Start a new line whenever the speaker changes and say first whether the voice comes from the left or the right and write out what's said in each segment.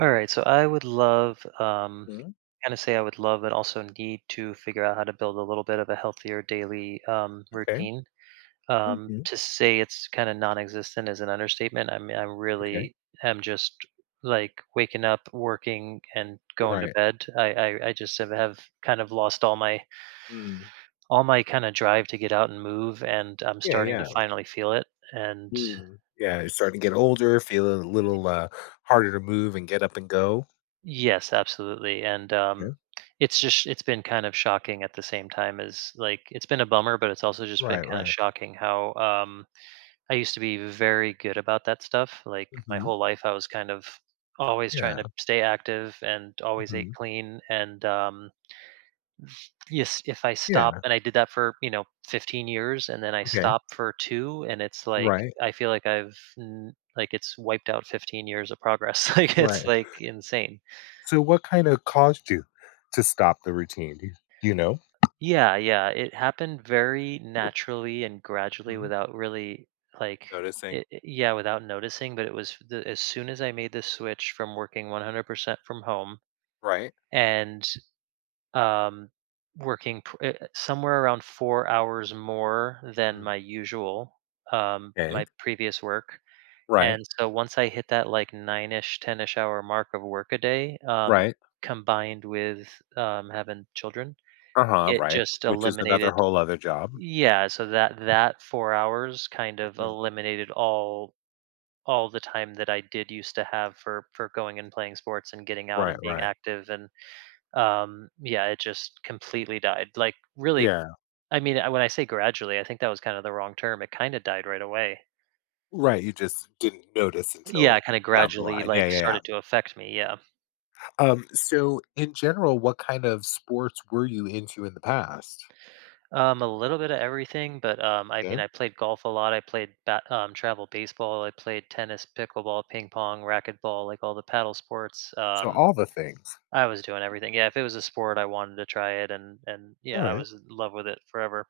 right: All right, so I would love,
left: Mm,
right: kind of say I would love, and also need to figure out how to build a little bit of a healthier daily
left: okay.
right: routine.
left: Mhm.
right: To say it's kind of non-existent is an understatement. I mean, I
left: Okay.
right: really am just like waking up, working, and going to
left: Right.
right: bed. I just have kind of lost
left: Mm.
right: all my kind of drive to get out and move, and I'm
left: Yeah,
right: starting to
left: yeah.
right: finally feel it. And
left: Mm. Yeah, you're starting to get older, feeling a little, harder to move and get up and go.
right: yes, absolutely, and,
left: Yeah.
right: it's just it's been kind of shocking at the same time as, like it's been a bummer, but it's also just been
left: Right,
right: kinda
left: right.
right: shocking how, I used to be very good about that stuff, like, my
left: Mhm.
right: whole life I was kind of always trying
left: Yeah.
right: to stay active and always ate
left: Mhm.
right: clean, and, yes, if I stop
left: Yeah.
right: and I did that for, 15 years, and then I
left: Okay.
right: stop for 2, and it's like,
left: Right.
right: I feel like I've n like, it's wiped out 15 years of progress, like, it's,
left: Right.
right: like, insane.
left: So what kinda caused you to stop the routine? Do you know?
right: Yeah, yeah, it happened very naturally and gradually
left: Mhm.
right: without really like
left: Noticing.
right: yeah, without noticing, but it was the, as soon as I made the switch from working 100% from home
left: Right.
right: and um working somewhere around 4 hours more than
left: Mm.
right: my usual
left: Okay.
right: my previous work.
left: Right.
right: And so once I hit that like 9ish 10ish hour mark of work a day
left: Right.
right: combined with having children,
left: Uh-huh,
right: it
left: right,
right: just
left: which is another
right: eliminated
left: whole other job.
right: yeah, so that 4 hours kind of
left: Mhm.
right: eliminated all the time that I did used to have for going and playing sports and getting out
left: Right,
right: and being
left: right.
right: active and, yeah, it just completely died. Like, really
left: Yeah.
right: I mean, I when I say gradually, I think that was kind of the wrong term. It kinda died right away.
left: Right, you just didn't notice
right: Yeah,
left: until
right: kinda
left: down the
right: gradually,
left: line. Yeah,
right: like,
left: yeah, yeah.
right: started to affect me, yeah.
left: So in general, what kind of sports were you into in the past?
right: A little bit of everything, but, I mean,
left: Okay,
right: I played golf a lot, I played ba travel baseball, I played tennis, pickleball, ping pong, racquetball, like all the paddle sports,
left: so all the things.
right: I was doing everything. Yeah, if it was a sport, I wanted to try it, and
left: All
right: yeah, I
left: right.
right: was in love with it forever.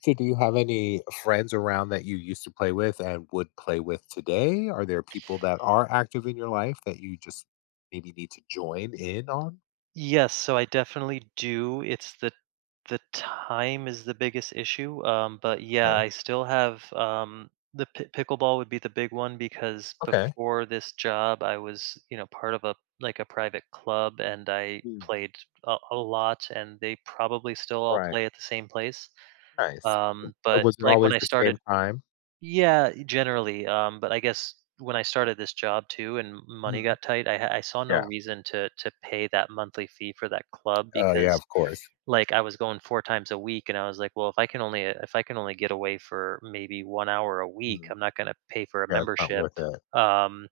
left: So do you have any friends around that you used to play with and would play with today? Are there people that are active in your life that you just maybe need to join in on?
right: Yes, so I definitely do. It's the time is the biggest issue. But yeah,
left: Okay.
right: I still have the pi pickleball would be the big one because
left: Okay.
right: before this job, I was part of a like a private club, and I
left: Mm,
right: played a lot, and they probably still all
left: right.
right: play at the same place.
left: Nice. Uh,
right: But
left: Was it
right: like when
left: always
right: I
left: the same
right: started
left: time?
right: yeah, generally. But I guess when I started this job too, and money
left: Mm.
right: got tight, I saw no
left: Yeah.
right: reason to pay that monthly fee for that club
left: Oh, yeah,
right: because
left: of course.
right: like I was going 4 times a week, and I was like, well, if I can only if I can only get away for maybe 1 hour a week,
left: Mm.
right: I'm not going to pay for a
left: Yeah, it's not
right: membership.
left: worth it.
right: Um,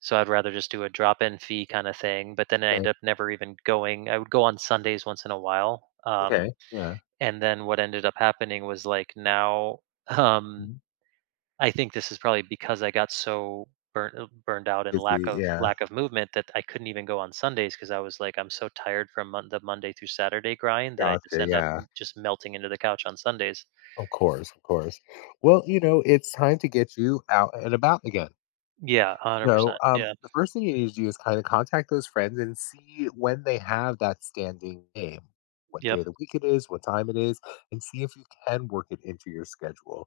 right: so I'd rather just do a drop in fee kind of thing. But then I
left: Yeah.
right: ended up never even going. I would go on Sundays once in a while.
left: Okay, yeah.
right: And then what ended up happening was like now. Um,
left: Mhm.
right: I think this is probably because I got so burnt burned out and
left: Busy, yeah.
right: lack of movement that I couldn't even go on Sundays because I was like, I'm so tired from the Monday through Saturday grind that I just
left: Gotcha,
right: end up
left: yeah.
right: just melting into the couch on Sundays.
left: Of course, of course. Well, it's time to get you out and about again.
right: Yeah, hundred
left: So,
right: percent. Yeah.
left: the first thing you need to do is kind of contact those friends and see when they have that standing game, what day
right: Yep.
left: of the week it is, what time it is, and see if you can work it into your schedule.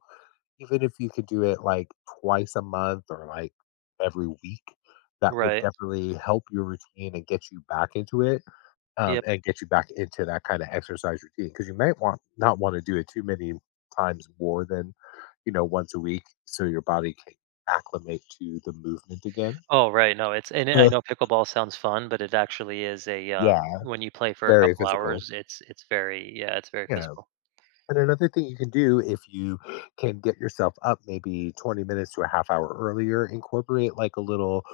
left: Even if you could do it like twice a month or like every week, that would
right: Right.
left: definitely help your routine and get you back into it,
right: Yep.
left: and get you back into that kind of exercise routine because you might want not want to do it too many times more than once a week so your body can acclimate to the movement again.
right: Oh, right. No, it's and I
left: Uh,
right: know pickleball sounds fun, but it actually is a
left: yeah,
right: when you play for a
left: very
right: couple
left: physical.
right: hours, it's very yeah, it's very
left: Yeah.
right: physical.
left: And another thing you can do if you can get yourself up maybe 20 minutes to a half hour earlier, incorporate like a little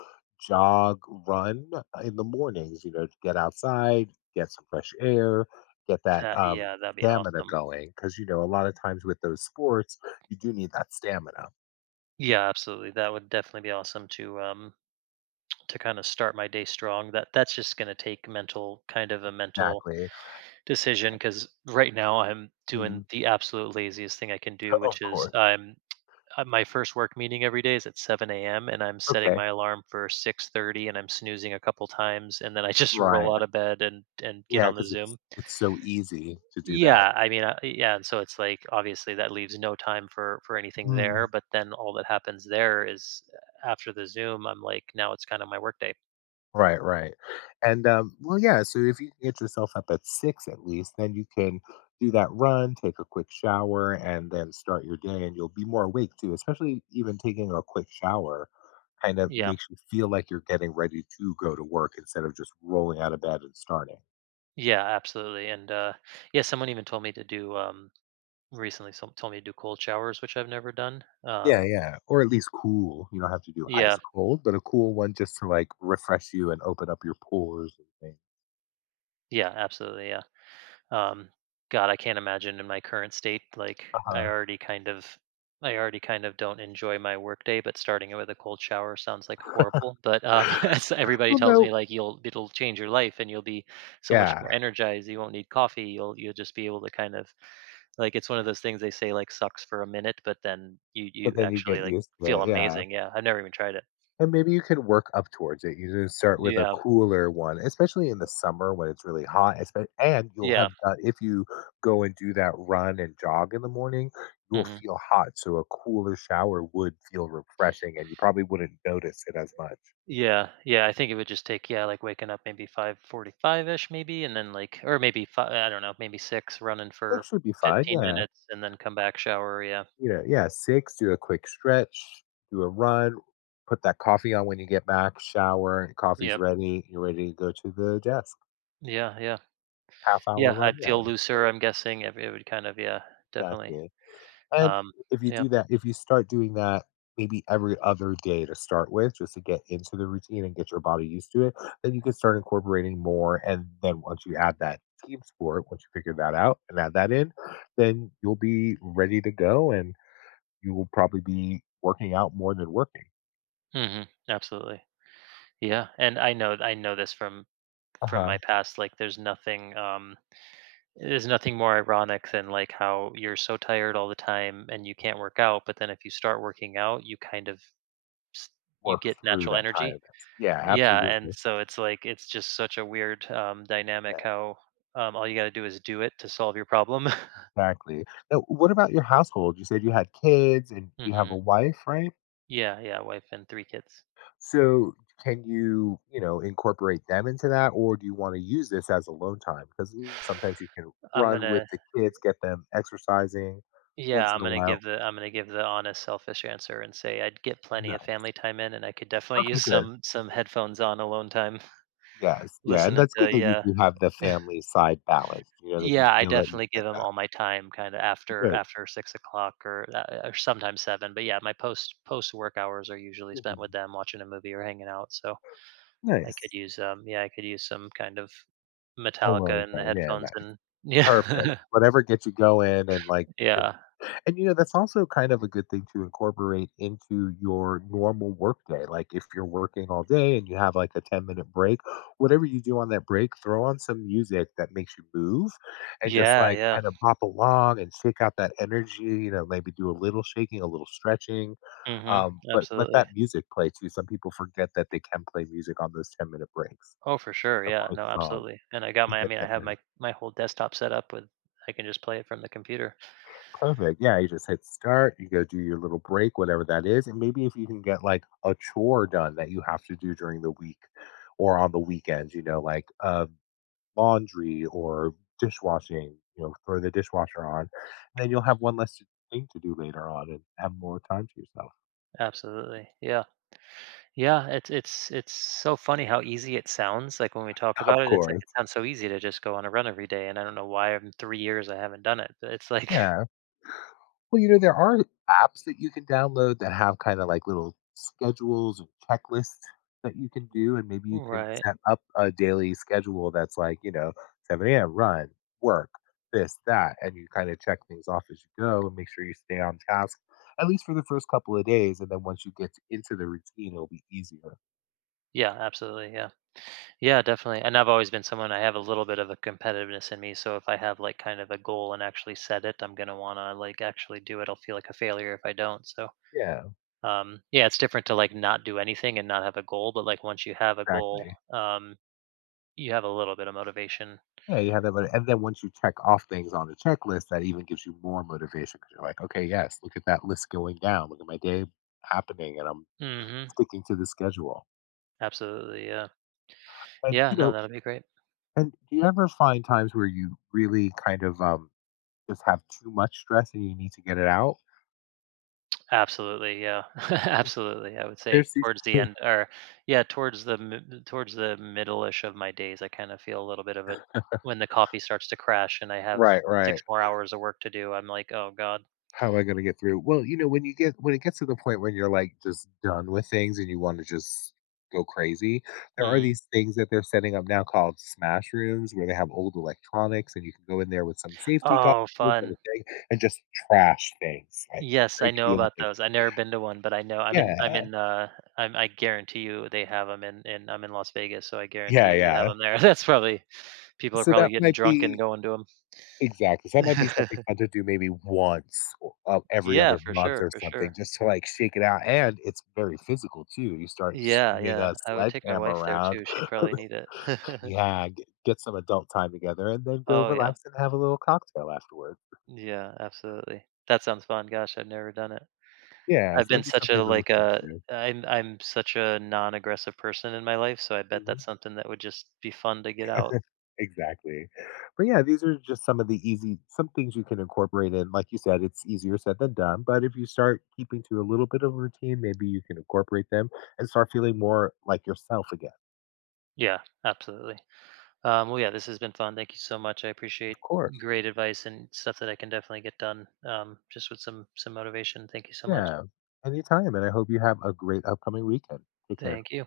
left: jog run in the mornings, you know, to get outside, get some fresh air, get that
right: That, yeah, that'd be
left: stamina
right: awesome.
left: going. Cause, you know, a lot of times with those sports, you do need that stamina.
right: Yeah, absolutely. That would definitely be awesome to kind of start my day strong that that's just going to take mental kind of a mental
left: Exactly.
right: decision because right now I'm doing
left: Mm.
right: the absolute laziest thing I can do
left: Of
right: which is
left: course.
right: I'm my first work meeting every day is at 7 a.m. and I'm setting
left: Okay.
right: my alarm for 6:30 and I'm snoozing a couple times and then I just
left: Right.
right: roll out of bed and get
left: Yeah.
right: on the
left: Cause
right: Zoom
left: it's so easy to do that.
right: yeah yeah and so it's like obviously that leaves no time for anything there
left: Mm.
right: but then all that happens there is after the Zoom I'm like now it's kind of my workday.
left: Right, right. And, well, yeah, so if you can get yourself up at 6 at least, then you can do that run, take a quick shower, and then start your day, and you'll be more awake too, especially even taking a quick shower kind of
right: Yeah.
left: makes you feel like you're getting ready to go to work instead of just rolling out of bed and starting.
right: Yeah, absolutely. And yeah, someone even told me to do recently some told me to do cold showers, which I've never done.
left: Yeah, yeah, or at least cool. You don't have to do
right: Yeah,
left: ice cold, but a cool one just to like refresh you and open up your pores and things.
right: yeah, absolutely. Um, God, I can't imagine in my current state, like I
left: Uh-huh.
right: already kind of I already kind of don't enjoy my workday, but starting it with a cold shower sounds like horrible. But as everybody
left: Well,
right: tells me,
left: no,
right: like you'll it'll change your life and you'll be so much more
left: yeah,
right: energized. You won't need coffee. You'll just be able to kind of like it's one of those things they say like sucks for a minute, but then you
left: but then you
right: actually
left: get
right: like
left: used to
right: feel
left: it. Yeah.
right: amazing. Yeah, I've never even tried it.
left: And maybe you can work up towards it. You just start with a
right: Yeah,
left: cooler one, especially in the summer when it's really hot. And you'll
right: yeah.
left: have done, if you go and do that run and jog in the morning, you'll
right: Hmm,
left: feel hot. So a cooler shower would feel refreshing and you probably wouldn't notice it as much.
right: yeah, yeah, I think it would just take yeah, like waking up maybe 5:45ish maybe, and then, like or maybe five. I don't know, maybe 6, running for
left: Which would be fine.
right: 15
left: Yeah.
right: minutes, and then come back, shower, yeah.
left: You know, yeah, six, do a quick stretch, do a run, put that coffee on when you get back, shower, coffee's
right: Yep.
left: ready. You're ready to go to the desk.
right: Yeah, yeah.
left: Half hour
right: Yeah,
left: run.
right: I'd
left: Yeah.
right: feel looser, I'm guessing, it would kind of yeah, definitely.
left: Exactly. And
right: Um, yeah.
left: if you start doing that maybe every other day to start with, just to get into the routine and get your body used to it, then you can start incorporating more, and then once you add that team sport, once you figure that out and add that in, then you'll be ready to go, and you will probably be working out more than working.
right: Mhm, absolutely. Yeah, and I know this from
left: Uh-huh.
right: my past, like, there's nothing more ironic than, like, how you're so tired all the time and you can't work out, but then if you start working out, you kind of s- you
left: Work
right: get
left: through
right: natural
left: that
right: energy.
left: tiredness. Yeah,
right: Yeah, and
left: absolutely.
right: so it's like it's just such a weird
left: Yeah,
right: dynamic how all you got to do is do it to solve your problem.
left: exactly. Now, what about your household? You said you had kids and you have
right: Hmm.
left: a wife, right?
right: Yeah, yeah, wife and 3 kids.
left: So, can you, you know, incorporate them into that, or do you want to use this as alone time? Because sometimes you can
right: I'm
left: run with
right: gonna
left: the kids, get them exercising
right: yeah,
left: once in a while.
right: I'm gonna give the honest, selfish answer and say I'd get plenty of
left: Nice.
right: family time in, and I could definitely
left: Okay,
right: use
left: good.
right: some headphones on alone time,
left: Yes, yeah, and
right: listening
left: that's
right: to
left: good that you
right: yeah.
left: do have the family side balance. You know that you
right: Yeah, I
left: feel that you
right: definitely give
left: get
right: them
left: that.
right: all my time kind of
left: Good.
right: after 6:00 or sometimes 7, but yeah, my post work hours are usually spent
left: Mhm.
right: with them watching a movie or hanging out, so I could
left: Nice.
right: use, yeah, I could use some kind of Metallica
left: Alone
right: in the
left: time. Yeah.
right: headphones
left: Nice.
right: and
left: Perfect.
right: yeah.
left: Whatever gets you going and, like, you can
right: Yeah.
left: and, you know, that's also kind of a good thing to incorporate into your normal work day. Like, if you're working all day and you have, like, a ten-minute break, whatever you do on that break, throw on some music that makes you move and just,
right: Yeah,
left: like,
right: yeah.
left: kinda bop along and shake out that energy, you know, maybe do a little shaking, a little stretching,
right: Mhm.
left: but let
right: Absolutely.
left: that music play too. Some people forget that they can play music on those ten-minute breaks.
right: Oh, for sure,
left: A
right: yeah,
left: quick
right: no,
left: song
right: absolutely, and
left: can
right: I
left: get
right: mean, I have
left: them.
right: my my whole desktop set up with I can just play it from the computer.
left: Perfect. Yeah, you just hit start, you go do your little break, whatever that is. And maybe if you can get like a chore done that you have to do during the week or on the weekends, you know, like laundry or dishwashing, you know, throw the dishwasher on. And then you'll have one less thing to do later on and have more time to yourself.
right: Absolutely, yeah. Yeah, it's so funny how easy it sounds, like, when we talk about
left: Of
right: it, it's like,
left: course.
right: it sounds so easy to just go on a run every day, and I don't know why in 3 years I haven't done it, but it's like
left: Yeah. Well, you know, there are apps that you can download that have kinda like little schedules and checklists that you can do, and maybe you can
right: right.
left: set up a daily schedule that's like, you know, 7 a.m., run, work, this, that, and you kinda check things off as you go and make sure you stay on task, at least for the first couple of days, and then once you get into the routine, it'll be easier.
right: Yeah, absolutely, yeah. Yeah, definitely, and I've always been someone I have a little bit of a competitiveness in me, so if I have, like, kind of a goal and actually set it, I'm gonna wanna, like, actually do it. I'll feel like a failure if I don't, so,
left: Yeah,
right: yeah, it's different to, like, not do anything and not have a goal, but, like, once you have a goal,
left: exactly.
right: um, you have a little bit of motivation.
left: Yeah, you have that motiv and then once you check off things on the checklist, that even gives you more motivation because 'cause you're like, "Okay, yes, look at that list going down. Look at my day happening, and I'm
right: Mhm.
left: sticking to the schedule."
right: Absolutely, yeah.
left: And,
right: Yeah,
left: you
right: no,
left: know
right: that'll be great.
left: and do you ever find times where you really kind of, just have too much stress and you need to get it out?
right: Absolutely, yeah. Absolutely. I would say
left: There's these.
right: towards the end or yeah, towards the towards the middle-ish of my days, I kind of feel a little bit of a when the coffee starts to crash and I have
left: Right,
right: six
left: right.
right: more hours of work to do, I'm like, "Oh God."
left: How am I gonna get through? Well, you know, when you get when it gets to the point when you're, like, just done with things and you wanna just go crazy, there are
right: Hmm.
left: these things that they're setting up now called smash rooms where they have old electronics and you can go in there with some safety
right: Oh,
left: goggles and
right: fun.
left: a thing and just trash things, like,
right: Yes, I
left: break
right: know
left: the old
right: about
left: things.
right: those. I've never been to one, but I know. I'm in. I'm
left: Yeah.
right: in. I guarantee you they have them in. In I'm in Las Vegas, so I guarantee
left: Yeah,
right: you they have
left: yeah.
right: them there. That's probably people are
left: So
right: probably
left: that
right: getting
left: might
right: drunk and
left: be
right: going to them.
left: Exactly, so that might be something fun to do maybe once or every
right: Yeah,
left: other
right: for
left: month
right: sure,
left: or
right: for
left: something
right: sure.
left: just to, like, shake it out, and it's very physical too, you start
right: Yeah,
left: swinging a
right: yeah. I would take my
left: sledgehammer
right: wife there
left: around.
right: too. She'd probably need it.
left: Yeah, get some adult time together and then go
right: Oh yeah.
left: relax and have a little cocktail afterwards.
right: Yeah, absolutely. That sounds fun. Gosh, I've never done it.
left: Yeah,
right: I've
left: so
right: been
left: that'd be
right: such a
left: something to look into.
right: I'm such a non-aggressive person in my life, so I bet
left: Mhm.
right: that's something that would just be fun to get out.
left: Exactly. But yeah, these are just some of the easy some things you can incorporate in. Like you said, it's easier said than done, but if you start keeping to a little bit of routine, maybe you can incorporate them and start feeling more like yourself again.
right: Yeah, absolutely. Well, yeah, this has been fun. Thank you so much. I appreciate
left: Of course.
right: great advice and stuff that I can definitely get done just with some motivation. Thank you so much.
left: Yeah. Anytime, and I hope you have a great upcoming weekend. Take care.
right: Thank you.